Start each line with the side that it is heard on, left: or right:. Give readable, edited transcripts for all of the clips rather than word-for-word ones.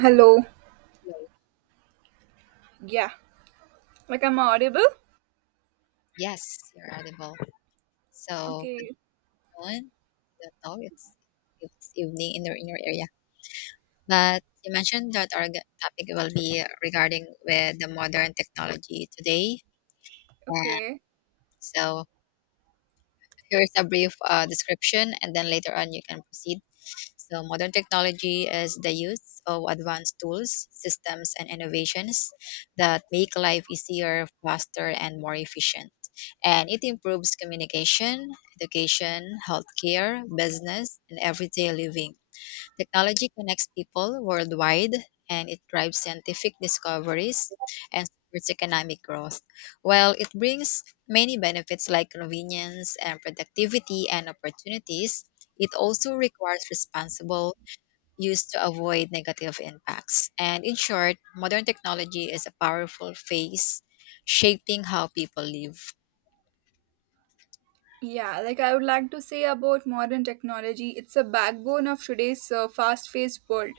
right: Hello.
left: Hello.
right: Yeah. Like I'm audible?
left: Yes, you're audible. So
right: Okay.
left: good noon. Good know it's evening in your area. But you mentioned that our topic will be regarding with the modern technology today. And
right: Okay.
left: so here's a brief description, and then later on you can proceed. So modern technology is the use of advanced tools, systems, and innovations that make life easier, faster, and more efficient. And it improves communication, education, healthcare, business, and everyday living. Technology connects people worldwide and it drives scientific discoveries and supports economic growth. While it brings many benefits like convenience and productivity and opportunities, it also requires responsible use to avoid negative impacts. And in short, modern technology is a powerful force shaping how people live.
right: Yeah, like I would like to say about modern technology, it's a backbone of today's fast-paced world.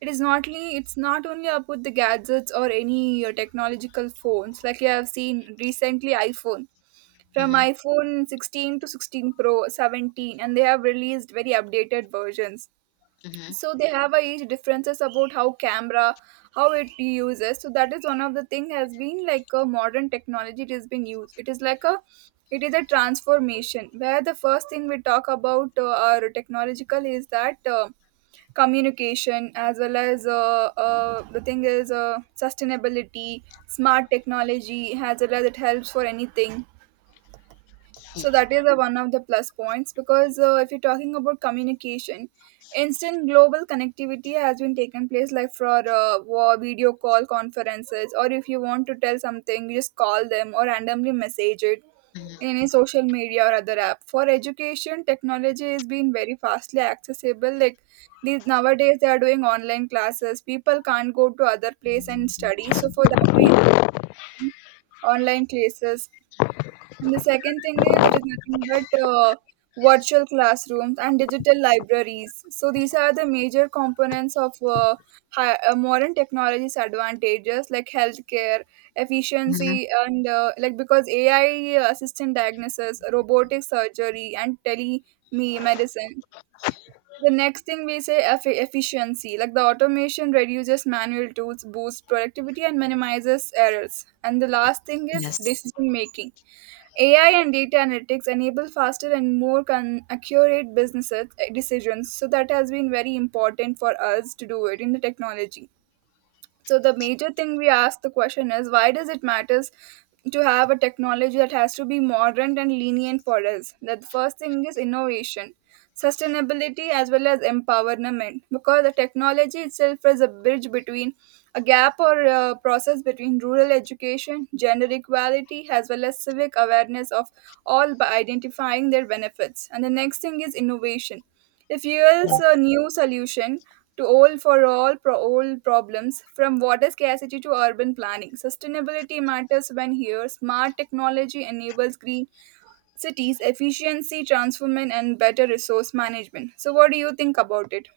right: It's not only about the gadgets or any technological phones. Like I have seen recently iPhone from
left: hmm
right: iPhone 16 to 16 Pro, 17, and they have released very updated versions.
left: hmm
right: So they have a each differences about how camera, how it uses, so that is one of the thing has been like a modern technology, it has been used, it is like a, it is a transformation where the first thing we talk about our technological is that communication, as well as the thing is sustainability, smart technology, as well as it helps for anything. So that is the one of the plus points, because if you're talking about communication, instant global connectivity has been taken place, like for video call conferences, or if you want to tell something, you just call them or randomly message it in
left: hmm
right: any social media or other app. For education, technology is being very fastly accessible. Like these nowadays, they are doing online classes. People can't go to other place and study. So for that reason, online classes, and the second thing is it is nothing but virtual classrooms and digital libraries. So these are the major components of modern technology's advantages, like healthcare,
left: hmm
right: efficiency, and like because AI assistant diagnosis, robotic surgery, and telemedicine. The next thing we say efficiency, like the automation reduces manual tools, boosts productivity, and minimizes errors. And the last thing is
left: Yes.
right: decision making. AI and data analytics enable faster and accurate business decisions. So that has been very important for us to do it in the technology. So the major thing we ask the question is, why does it matters to have a technology that has to be modern and lenient for us? That the first thing is innovation, sustainability, as well as empowerment, because the technology itself is a bridge between a gap or a process between rural education, gender equality, as well as civic awareness of all, by identifying their benefits. And the next thing is innovation, it fuels
left: Yes.
right: a new solution to all, for all pro old problems, from water scarcity to urban planning. Sustainability matters when here smart technology enables green cities, efficiency transformation, and better resource management. So what do you think about it?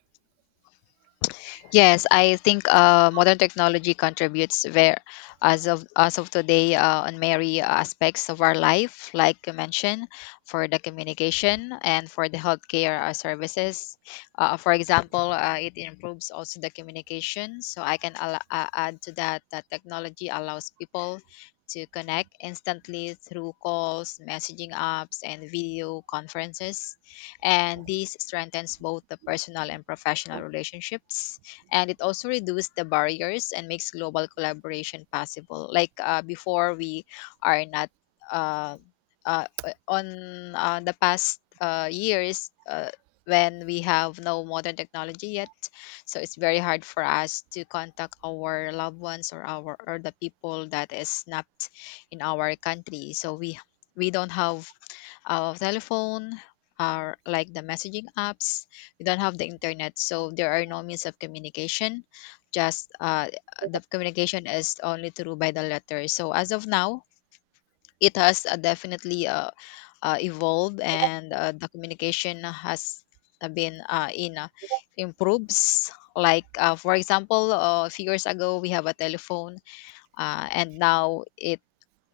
left: Yes, I think modern technology contributes where, as of today, on many aspects of our life, like you mentioned, for the communication and for the healthcare services. For example, it improves also the communication. So I can add to that technology allows people to connect instantly through calls, messaging apps, and video conferences, and this strengthens both the personal and professional relationships, and it also reduces the barriers and makes global collaboration possible. Like before we are not uh, uh, on the past years when we have no modern technology yet, so it's very hard for us to contact our loved ones or our or the people that is not in our country. So we don't have our telephone are like the messaging apps. We don't have the internet, so there are no means of communication. Just The communication is only through by the letter. So as of now, it has definitely evolved, and the communication has been in improves. Like for example, a few years ago we have a telephone, and now it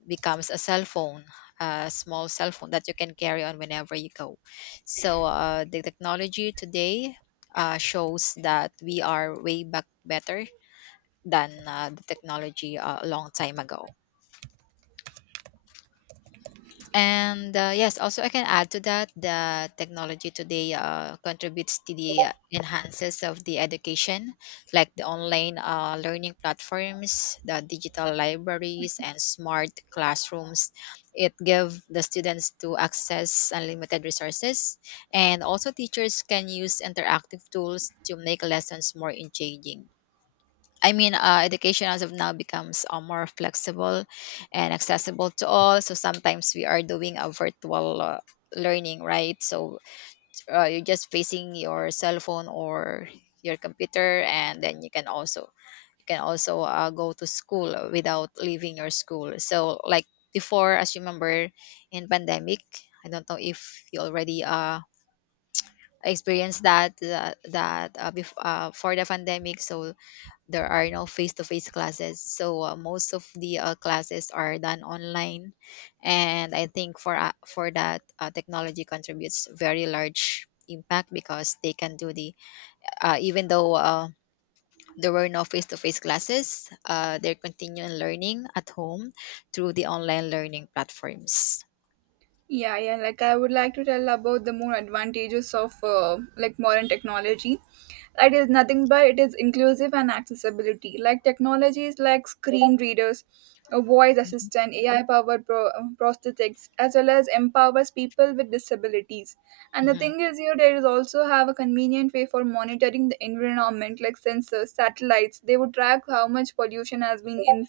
left: becomes a cell phone, a small cell phone that you can carry on whenever you go. So the technology today shows that we are way back better than the technology a long time ago. And, yes, also I can add to that the technology today contributes to the enhances of the education, like the online learning platforms, the digital libraries, and smart classrooms. It give the students to access unlimited resources, and also teachers can use interactive tools to make lessons more engaging. I mean, education as of now becomes more flexible and accessible to all. So sometimes we are doing a virtual learning, right? So you're just facing your cell phone or your computer, and then you can also go to school without leaving your school. So like before, as you remember, in pandemic, I don't know if you already experienced that for the pandemic. So there are no face-to-face classes, so most of the classes are done online, and I think for that technology contributes very large impact because they can do the even though there were no face-to-face classes, they're continuing learning at home through the online learning platforms.
right: Yeah, yeah. Like I would like to tell about the more advantages of like modern technology. It is nothing but it is inclusive and accessibility. Like technologies like screen readers, a voice
left: Mhm,
right: assistant, AI powered prosthetics, as well as empowers people with disabilities. And the
left: mhm,
right: thing is, here there is also have a convenient way for monitoring the environment, like sensors, satellites. They would track how much pollution has been in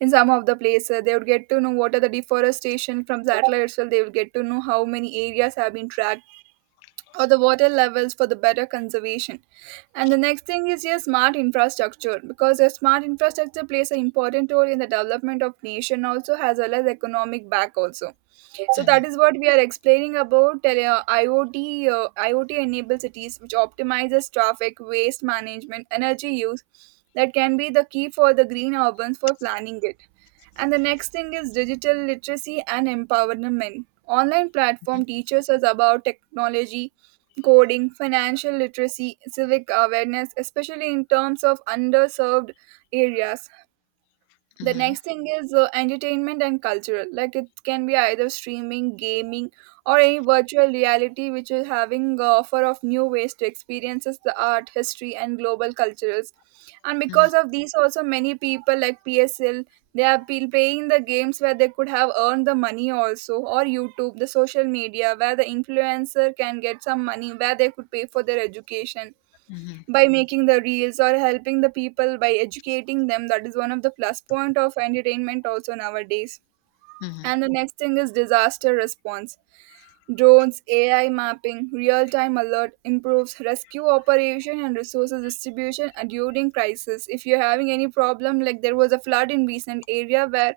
right: in some of the places. They would get to know what are the deforestation from satellites, so they will get to know how many areas have been tracked, or the water levels for the better conservation. And the next thing is your smart infrastructure, because your smart infrastructure plays an important role in the development of nation also, as well as economic back also. So
left: mhm,
right: that is what we are explaining about IoT, IoT enabled cities, which optimizes traffic, waste management, energy use. That can be the key for the green urbans for planning it. And the next thing is digital literacy and empowerment. Online platform teaches us about technology, coding, financial literacy, civic awareness, especially in terms of underserved areas. The
left: mhm,
right: next thing is entertainment and cultural, like it can be either streaming, gaming, or any virtual reality, which is having offer of new ways to experiences the art, history, and global cultures. And
left: mhm, mhm,
right: because of these also many people like PSL, they are playing the games where they could have earned the money also, or YouTube, the social media, where the influencer can get some money, where they could pay for their education
left: mhm,
right: by making the reels or helping the people by educating them. That is one of the plus point of entertainment also nowadays.
left: mhm.
right: And the next thing is disaster response. Drones, AI mapping, real-time alert improves rescue operation and resources distribution during crisis. If you're having any problem, like there was a flood in recent area where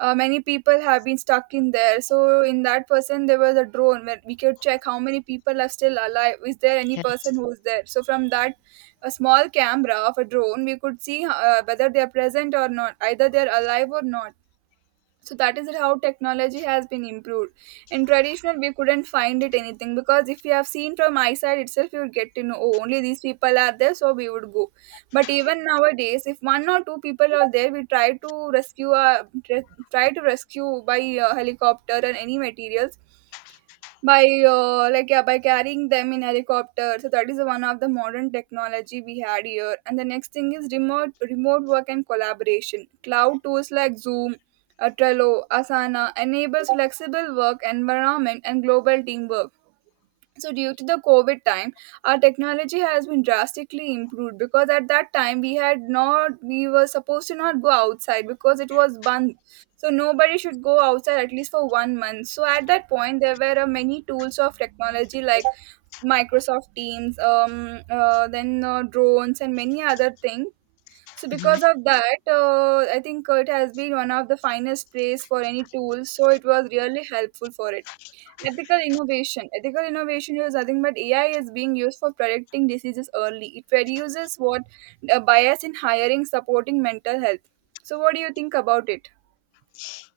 right: many people have been stuck in there. So in that person, there was a drone where we could check how many people are still alive. Is there any person
left: Yes.
right: who's there? So from that, a small camera of a drone, we could see whether they are present or not, either they are alive or not. So that is how technology has been improved. In traditional, we couldn't find it anything, because if you have seen from my side itself, you would get to know, oh, only these people are there, so we would go. But even nowadays if one or two people are there, we try to rescue, try to rescue by helicopter and any materials, by like yeah, by carrying them in helicopter. So that is one of the modern technology we had here. And the next thing is remote work and collaboration, cloud tools like Zoom, Trello, Asana, enables flexible work environment and global teamwork. So due to the COVID time, our technology has been drastically improved, because at that time we had not, we were supposed to not go outside because it was banned. So nobody should go outside at least for 1 month. So at that point there were many tools of technology, like Microsoft Teams, then drones and many other things. So
left: Mhm.
right: because of that, I think it has been one of the finest place for any tools, so it was really helpful for it. Ethical innovation. Ethical innovation is nothing but AI is being used for predicting diseases early. It reduces what, a bias in hiring, supporting mental health. So, what do you think about it?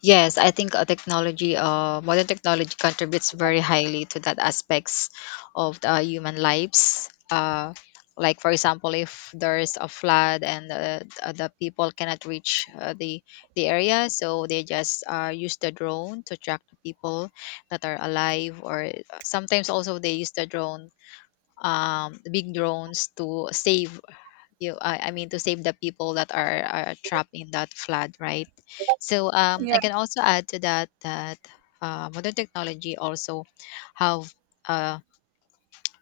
left: Yes, I think technology, modern technology contributes very highly to that aspects of the human lives. Like for example, if there is a flood and the people cannot reach the area, so they just use the drone to track the people that are alive. Or sometimes also they use the drone, big drones to save you I mean to save the people that are trapped in that flood, right? So
right: Yeah,
left: I can also add to that modern technology also have uh,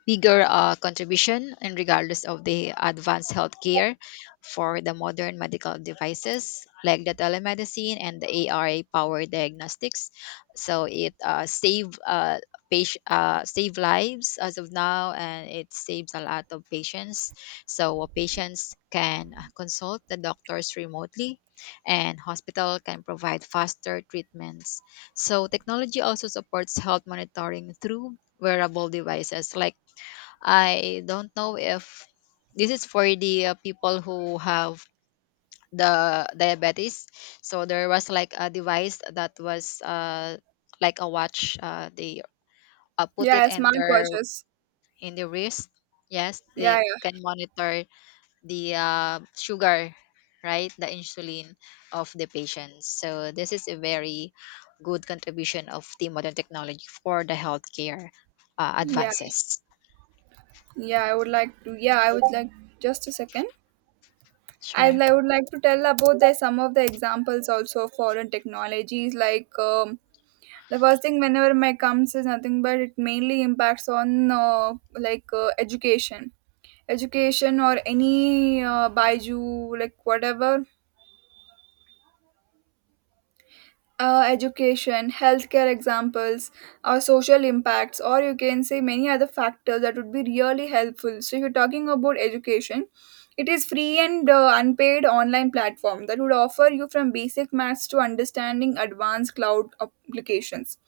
left: bigger contribution and regardless of the advanced healthcare for the modern medical devices like the telemedicine and the ARA powered diagnostics. So it save patient save lives as of now, and it saves a lot of patients. So patients can consult the doctors remotely, and hospital can provide faster treatments. So technology also supports health monitoring through wearable devices like I don't know if this is for the people who have the diabetes. So there was like a device that was like a watch. They put it
right: yeah,
left: in
right: smart
left: their
right: purchase.
left: in the wrist. Yes, they
right: Yeah,
left: can monitor the sugar, right? The insulin of the patients. So this is a very good contribution of the modern technology for the healthcare
right: yeah, yeah,
left: advances.
right: yeah. I would like to. Yeah, I would like, just a second. I,
left: Sure.
right: I would like to tell about the, some of the examples also of foreign technologies. Like the first thing whenever my comes is nothing but it mainly impacts on like uh, education or any baiju, like whatever, education, healthcare examples, or social impacts, or you can say many other factors, that would be really helpful. So if you're talking about education, it is free and unpaid online platform that would offer you from basic maths to understanding advanced cloud applications.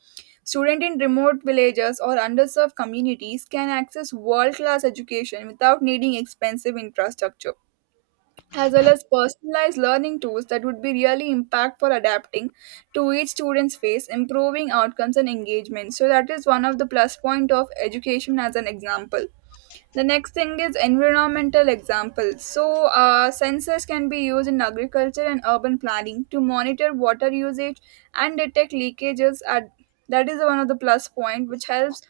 right: Student in remote villages or underserved communities can access world class education without needing expensive infrastructure, as well as personalized learning tools that would be really impact for adapting to each student's face, improving outcomes and engagement. So that is one of the plus point of education as an example. The next thing is environmental examples. So, sensors can be used in agriculture and urban planning to monitor water usage and detect leakages. At, that is one of the plus point which helps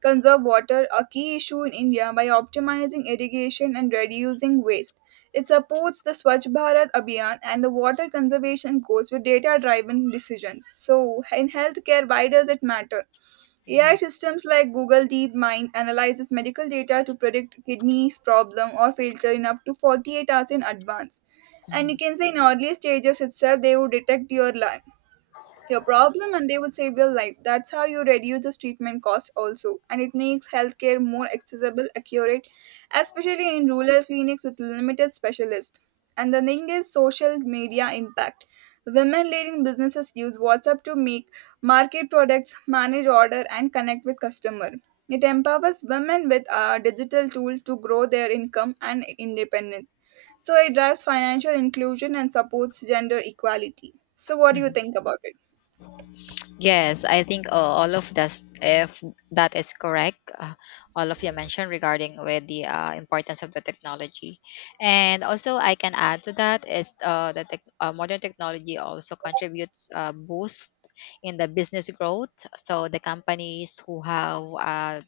right: conserve water, a key issue in India, by optimizing irrigation and reducing waste. It supports the Swachh Bharat Abhiyan and the water conservation goals with data driven decisions. So, in healthcare, why does it matter? AI
left: Mhm,
right: systems like Google DeepMind analyzes medical data to predict kidneys problem or failure in up to 48 hours in advance. And
left: mhm,
right: you can say in early stages itself, they would detect your problem and they would save your life. That's how you reduce the treatment costs also. And it makes healthcare more accessible, accurate, especially in rural clinics with limited specialists. And the thing is social media impact. Women leading businesses use WhatsApp to make market products, manage order, and connect with customer. It empowers women with a digital tool to grow their income and independence. So it drives financial inclusion and supports gender equality. So what do you
left: mhm.
right: think about it?
left: Yes, I think all of this, if that is correct, all of you mentioned regarding with the importance of the technology, and also I can add to that is modern technology also contributes boost in the business growth. So the companies who have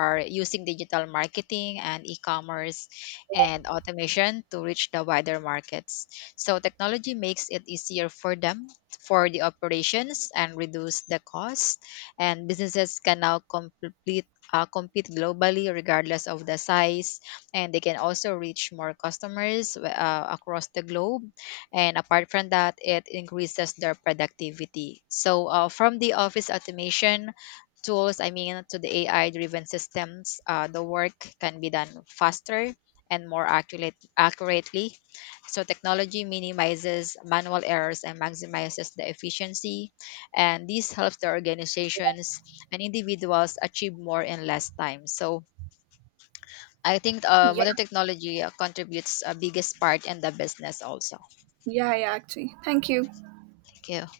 left: are using digital marketing and e-commerce and automation to reach the wider markets. So technology makes it easier for them for the operations and reduce the cost, and businesses can now complete compete globally regardless of the size, and they can also reach more customers across the globe. And apart from that, it increases their productivity. So, from the office automation tools, I mean, to the AI driven systems, the work can be done faster and more accurately. So, technology minimizes manual errors and maximizes the efficiency. And this helps the organizations and individuals achieve more in less time. So, I think
right: Yeah,
left: modern technology contributes a biggest part in the business also.
right: yeah, yeah, actually. Thank you.
left: Thank you.